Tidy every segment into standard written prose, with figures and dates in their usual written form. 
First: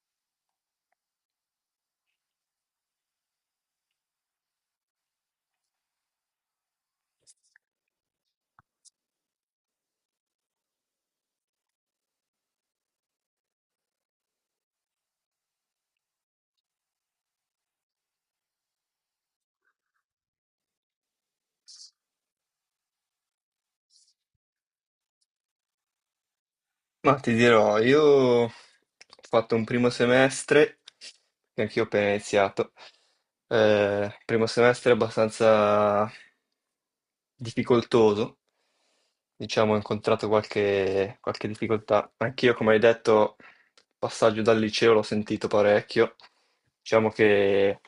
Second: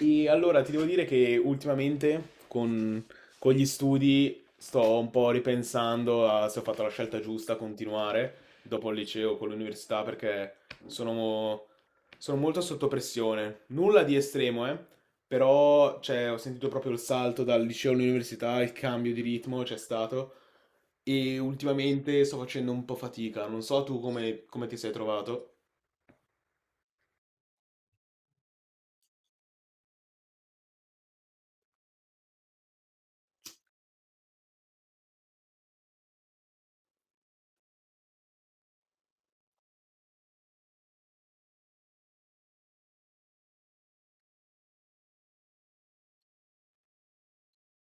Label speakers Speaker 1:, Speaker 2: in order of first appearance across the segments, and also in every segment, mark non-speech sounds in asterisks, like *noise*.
Speaker 1: E allora ti devo dire che ultimamente con gli studi sto un po' ripensando a se ho fatto la scelta giusta a continuare dopo il liceo con l'università perché sono, sono molto sotto pressione. Nulla di estremo, però cioè, ho sentito proprio il salto dal liceo all'università, il cambio di ritmo c'è stato e ultimamente sto facendo un po' fatica. Non so tu come ti sei trovato.
Speaker 2: Ma ti dirò, io ho fatto un primo semestre, che anch'io ho appena iniziato, primo semestre abbastanza difficoltoso, diciamo, ho incontrato qualche difficoltà. Anch'io, come hai detto, il passaggio dal liceo l'ho sentito parecchio, diciamo che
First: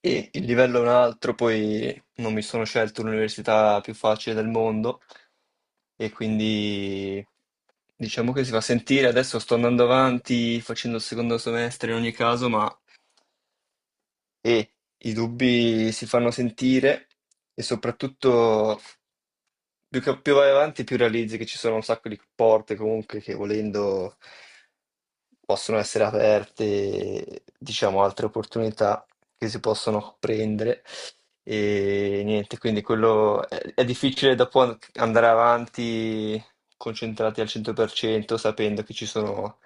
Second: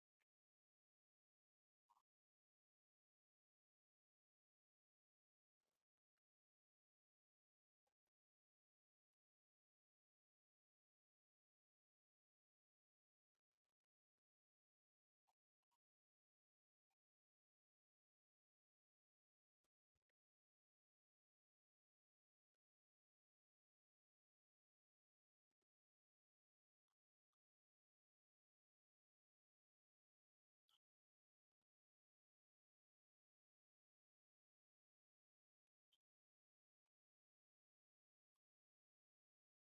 Speaker 2: il livello è un altro, poi non mi sono scelto l'università più facile del mondo e quindi diciamo che si fa sentire. Adesso sto andando avanti facendo il secondo semestre in ogni caso, ma e i dubbi si fanno sentire e soprattutto più vai avanti più realizzi che ci sono un sacco di porte comunque che volendo possono essere aperte, diciamo, altre opportunità che si possono prendere e niente, quindi è difficile dopo andare avanti concentrati al 100% sapendo che ci sono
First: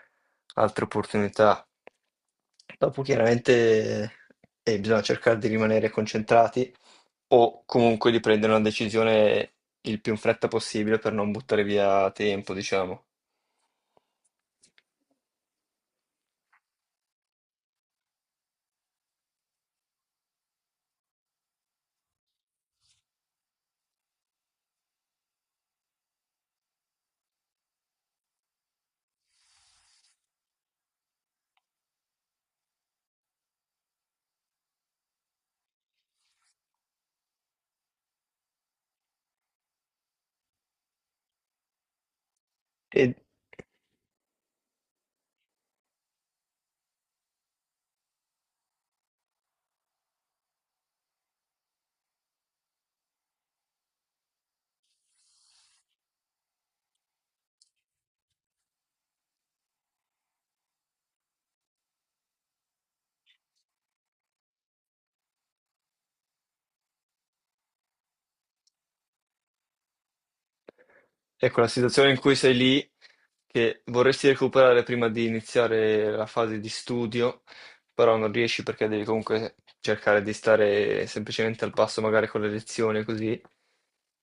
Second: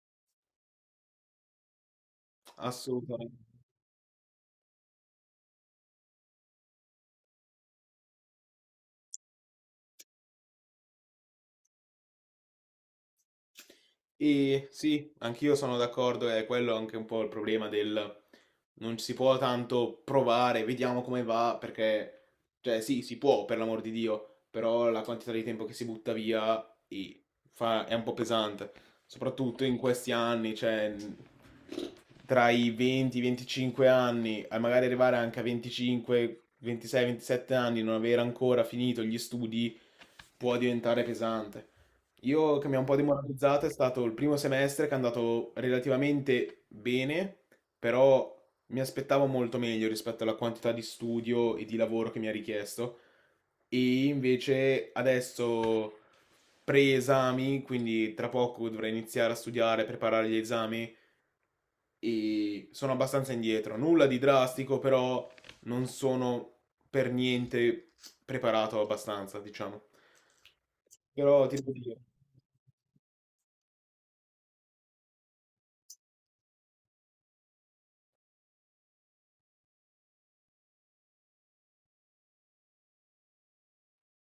Speaker 2: altre opportunità. Dopo
Speaker 1: Assolutamente.
Speaker 2: chiaramente bisogna cercare di rimanere concentrati o comunque di prendere una decisione il più in fretta possibile per non buttare via tempo, diciamo.
Speaker 1: E sì, anch'io sono d'accordo, è quello anche un po' il problema del non si può tanto provare, vediamo come va, perché, cioè sì, si può, per l'amor di Dio, però la quantità di tempo che si butta via e è un po' pesante, soprattutto in questi anni, tra i 20, 25 anni, a magari arrivare anche a 25, 26, 27 anni, non aver ancora finito gli studi, può diventare pesante. Io che mi ha un po'
Speaker 2: E
Speaker 1: demoralizzato è stato il primo semestre che è andato relativamente bene, però mi aspettavo molto meglio rispetto alla quantità di studio e di lavoro che mi ha richiesto. E invece adesso pre-esami, quindi tra poco dovrei iniziare a studiare, preparare gli esami e sono abbastanza indietro. Nulla di drastico, però non sono per niente preparato abbastanza, diciamo. Però ti
Speaker 2: ecco la
Speaker 1: devo dire.
Speaker 2: situazione in cui sei lì, che vorresti recuperare prima di iniziare la fase di studio, però non riesci perché devi comunque cercare di stare semplicemente al passo magari con le lezioni così.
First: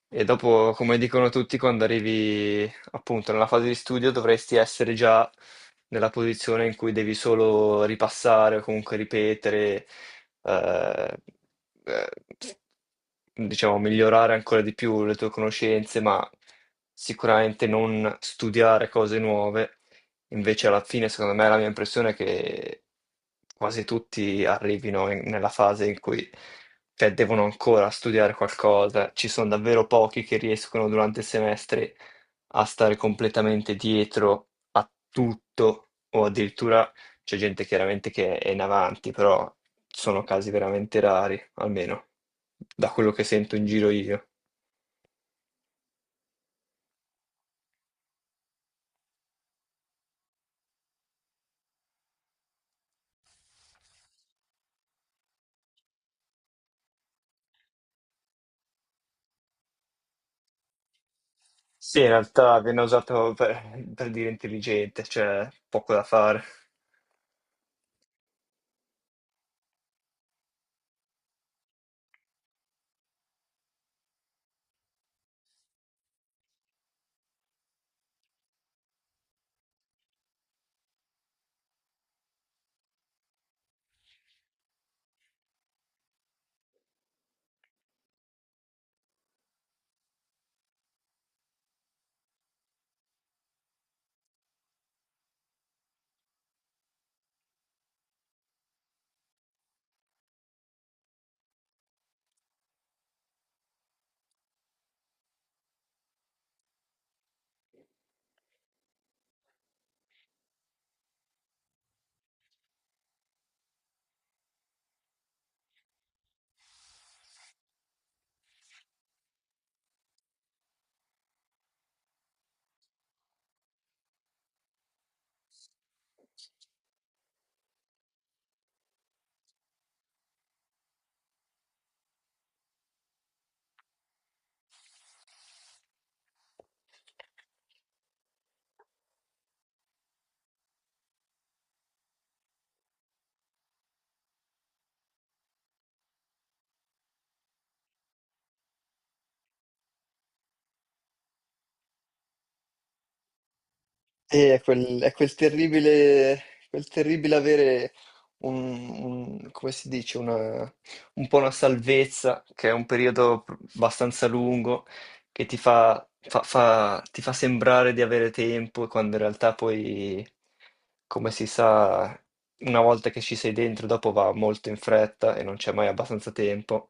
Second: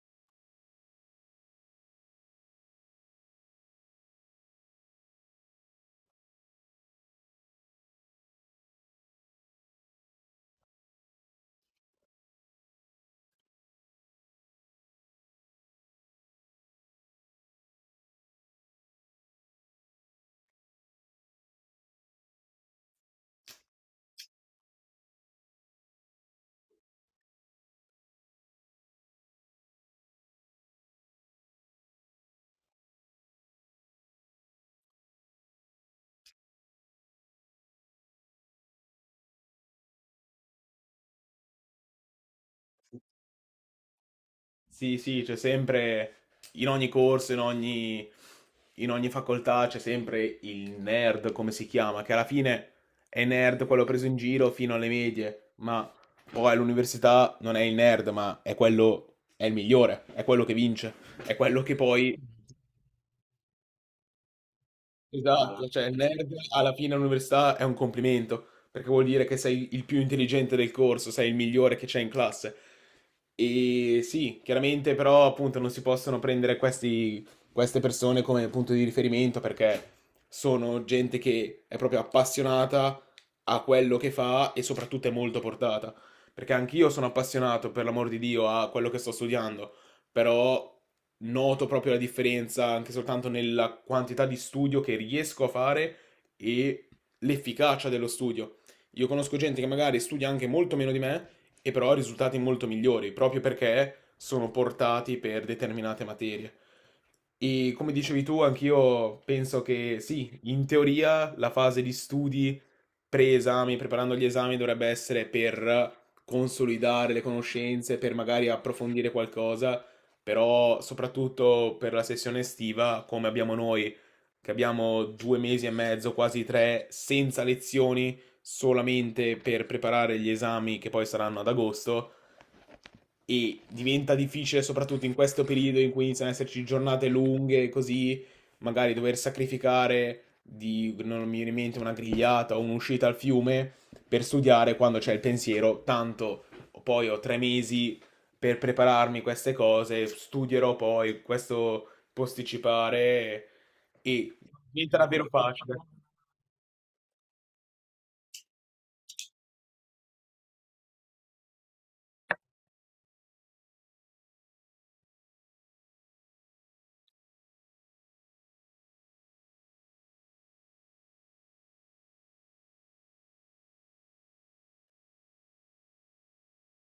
Speaker 2: E dopo, come dicono tutti, quando arrivi appunto nella fase di studio dovresti essere già nella posizione in cui devi solo ripassare o comunque ripetere, eh, eh, diciamo, migliorare ancora di più le tue conoscenze, ma sicuramente non studiare cose nuove. Invece alla fine, secondo me, la mia impressione è che quasi tutti arrivino nella fase in cui cioè, devono ancora studiare qualcosa. Ci sono davvero pochi che riescono durante il semestre a stare completamente dietro a tutto, o addirittura c'è gente chiaramente che è in avanti, però sono casi veramente rari, almeno da quello che sento in giro io.
Speaker 1: Sì, sì, c'è sempre, in ogni corso, in ogni facoltà c'è sempre il nerd, come si chiama, che alla fine è nerd quello preso in giro fino alle medie, ma poi all'università non è il nerd, ma è quello, è il migliore, è quello che vince, è quello che
Speaker 2: Sì, in
Speaker 1: poi.
Speaker 2: realtà viene per dire intelligente, cioè
Speaker 1: Esatto. Allora, cioè
Speaker 2: poco
Speaker 1: il
Speaker 2: da
Speaker 1: nerd
Speaker 2: fare.
Speaker 1: alla fine all'università è un complimento, perché vuol dire che sei il più intelligente del corso, sei il migliore che c'è in classe. E sì, chiaramente però appunto non si possono prendere queste persone come punto di riferimento perché sono gente che è proprio appassionata a quello che fa e soprattutto è molto portata. Perché anch'io sono appassionato, per l'amor di Dio, a quello che sto studiando però noto proprio la differenza anche soltanto nella quantità di studio che riesco a fare e l'efficacia dello studio. Io conosco gente che magari studia anche molto meno di me e però ha risultati molto migliori, proprio perché sono portati per determinate materie. E come dicevi tu, anch'io penso che sì, in teoria la fase di studi pre-esami, preparando gli esami, dovrebbe essere per consolidare le conoscenze, per magari approfondire qualcosa però soprattutto per la sessione estiva, come abbiamo noi, che abbiamo due mesi e mezzo, quasi tre, senza lezioni, solamente per preparare gli esami che poi saranno ad agosto, e diventa difficile soprattutto in questo periodo in cui iniziano ad esserci giornate lunghe, così magari dover sacrificare di, non mi viene in mente, una grigliata o un'uscita al fiume per studiare quando c'è il pensiero, tanto poi ho tre mesi per prepararmi queste cose, studierò poi questo posticipare e
Speaker 2: E
Speaker 1: diventa
Speaker 2: è
Speaker 1: davvero facile.
Speaker 2: quel terribile avere un, come si dice, un po' una salvezza, che è un periodo abbastanza lungo, che ti fa sembrare di avere tempo, quando in realtà poi, come si sa, una volta che ci sei dentro, dopo va molto in fretta e non c'è mai abbastanza tempo.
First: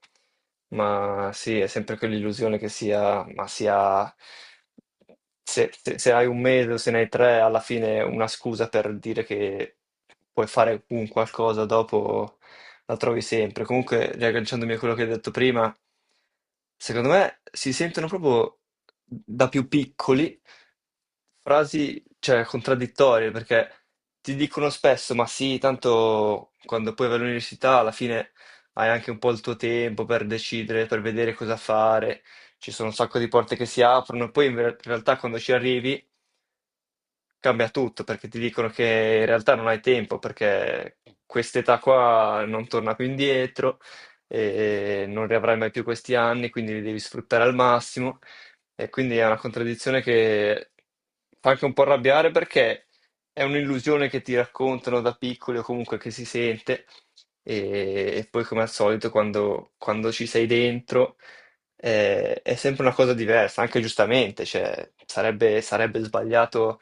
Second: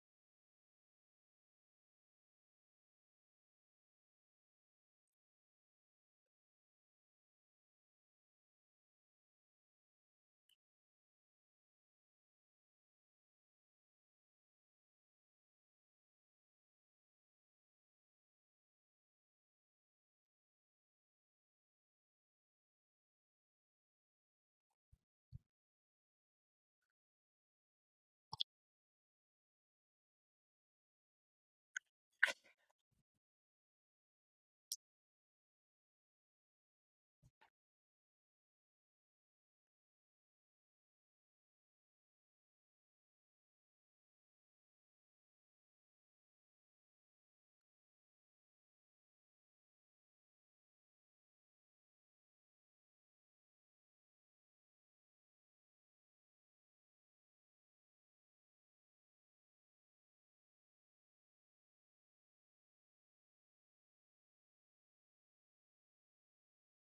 Speaker 2: Ma sì, è sempre quell'illusione che sia, ma sia, se, se- se hai un mese o se ne hai tre, alla fine è una scusa per dire che puoi fare un qualcosa dopo la trovi sempre. Comunque, riagganciandomi a quello che hai detto prima, secondo me si sentono proprio da più piccoli frasi, cioè, contraddittorie, perché ti dicono spesso, ma sì, tanto quando poi vai all'università alla fine hai anche un po' il tuo tempo per decidere, per vedere cosa fare, ci sono un sacco di porte che si aprono, e poi in realtà quando ci arrivi cambia tutto perché ti dicono che in realtà non hai tempo perché quest'età qua non torna più indietro e non riavrai mai più questi anni, quindi li devi sfruttare al massimo. E quindi è una contraddizione che fa anche un po' arrabbiare perché è un'illusione che ti raccontano da piccoli o comunque che si sente e poi come al solito quando ci sei dentro è sempre una cosa diversa, anche giustamente, cioè, sarebbe sbagliato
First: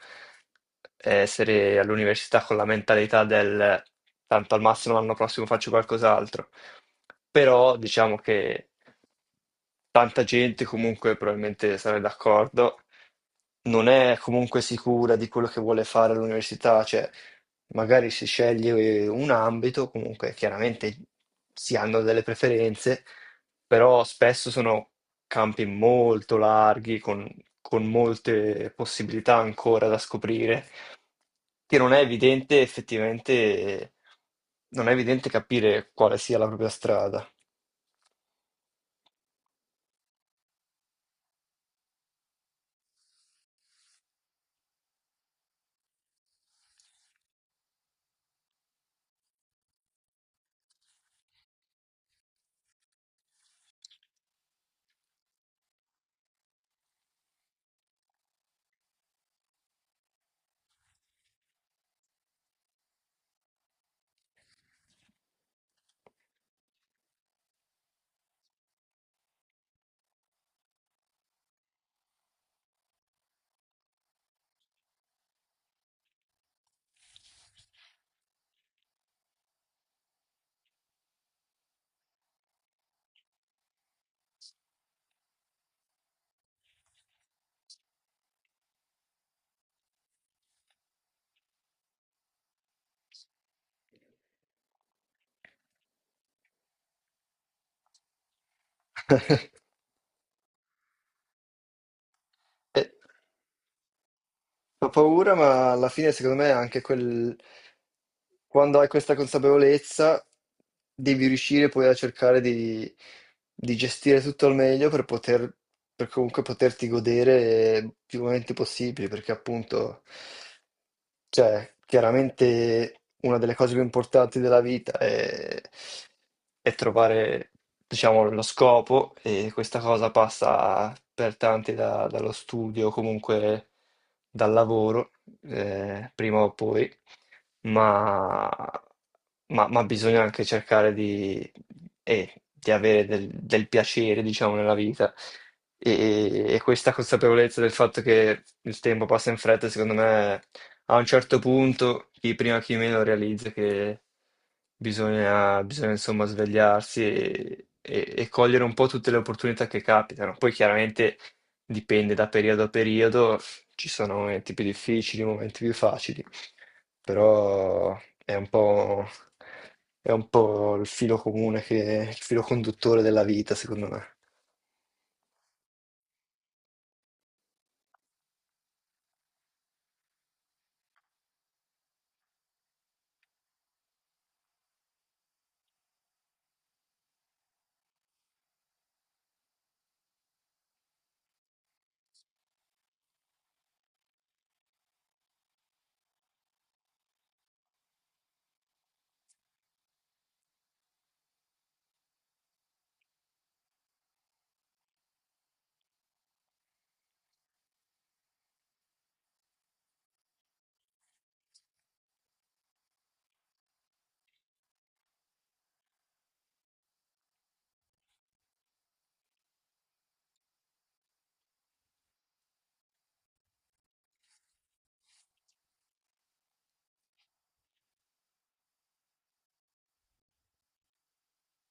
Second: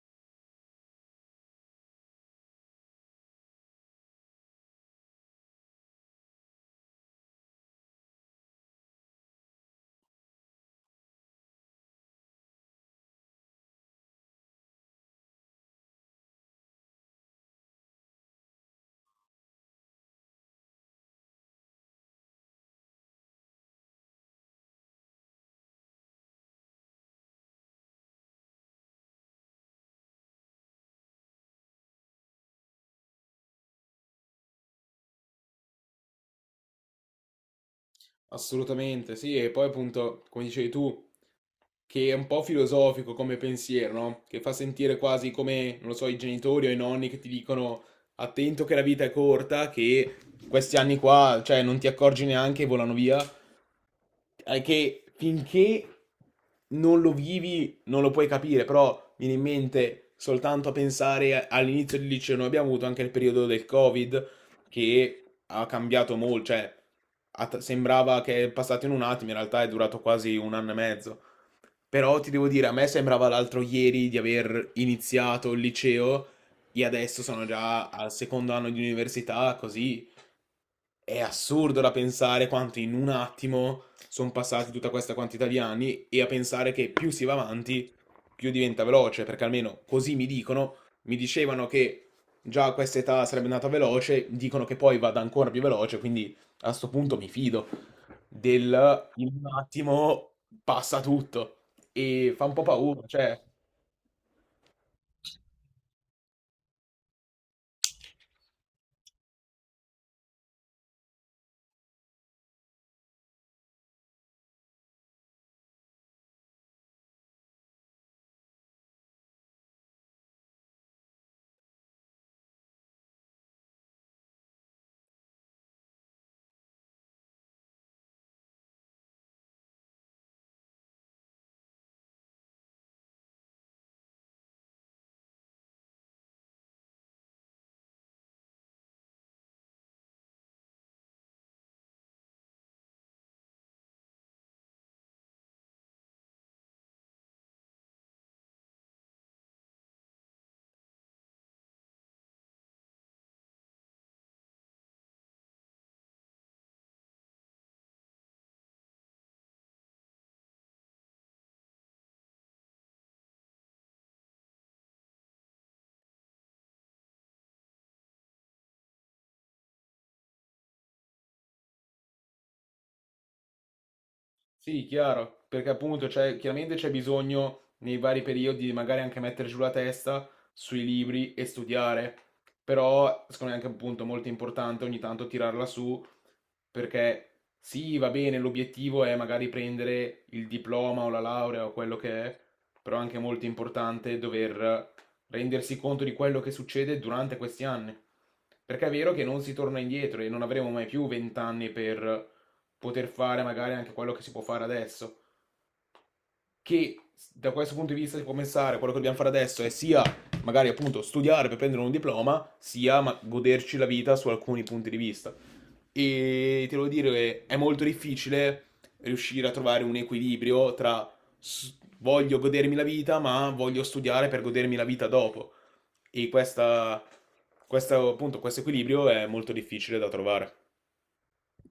Speaker 2: essere all'università con la mentalità del tanto al massimo l'anno prossimo faccio qualcos'altro, però diciamo che tanta gente comunque probabilmente sarà d'accordo, non è comunque sicura di quello che vuole fare all'università, cioè magari si sceglie un ambito, comunque chiaramente si hanno delle preferenze, però spesso sono campi molto larghi, con molte possibilità ancora da scoprire, che non è evidente effettivamente, non è evidente capire quale sia la propria strada.
Speaker 1: Assolutamente, sì, e poi appunto, come dicevi tu, che è un po' filosofico come pensiero, no? Che fa sentire quasi come, non lo so, i genitori o i nonni che ti dicono attento che la vita è corta, che questi anni qua, cioè, non ti accorgi neanche e volano via, è che finché non lo vivi non lo puoi capire, però viene in mente soltanto a pensare all'inizio del liceo. Noi abbiamo avuto anche il periodo del Covid che ha cambiato molto, cioè sembrava che è passato in un attimo, in realtà è durato quasi un anno e mezzo. Però ti devo dire, a me sembrava l'altro ieri di aver iniziato il liceo e adesso sono già al secondo anno di università, così è assurdo da pensare quanto in un attimo sono passati tutta questa quantità di anni e a pensare che più si va avanti, più diventa veloce, perché almeno così mi dicono, mi dicevano che già a questa età sarebbe andata veloce, dicono che poi vada ancora più veloce, quindi a sto punto mi fido del in un
Speaker 2: *laughs*
Speaker 1: attimo passa tutto e fa un po'
Speaker 2: Eh,
Speaker 1: paura, cioè.
Speaker 2: Fa paura, ma alla fine secondo me anche quel, quando hai questa consapevolezza devi riuscire poi a cercare di gestire tutto al meglio per poter, per comunque poterti godere più momenti possibili, perché appunto cioè, chiaramente una delle cose più importanti della vita è trovare, diciamo, lo scopo e questa cosa passa per tanti dallo studio, comunque dal lavoro, prima o poi, ma, ma bisogna anche cercare di avere del, del piacere, diciamo, nella vita. E questa consapevolezza del fatto che il tempo passa in fretta, secondo me a un certo punto, chi prima chi meno realizza che bisogna, bisogna insomma svegliarsi e, e cogliere un po' tutte le opportunità che capitano. Poi chiaramente dipende da periodo a periodo, ci sono momenti più difficili, momenti più facili, però è un po', è un po' il filo comune che, il filo conduttore della vita, secondo me.
Speaker 1: Sì, chiaro, perché appunto chiaramente c'è bisogno nei vari periodi di magari anche mettere giù la testa sui libri e studiare, però secondo me è anche appunto molto importante ogni tanto tirarla su perché sì, va bene, l'obiettivo è magari prendere il diploma o la laurea o quello che è, però è anche molto importante dover rendersi conto di quello che succede durante questi anni, perché è vero che non si torna indietro e non avremo mai più 20 anni per poter fare magari anche quello che si può fare adesso. Che da questo punto di vista si può pensare, quello che dobbiamo fare adesso è sia magari appunto studiare per prendere un diploma, sia goderci la vita su alcuni punti di vista. E ti devo dire, è molto difficile riuscire a trovare un equilibrio tra s- voglio godermi la vita, ma voglio studiare per godermi la vita dopo. E questa, appunto, questo equilibrio è molto difficile da trovare.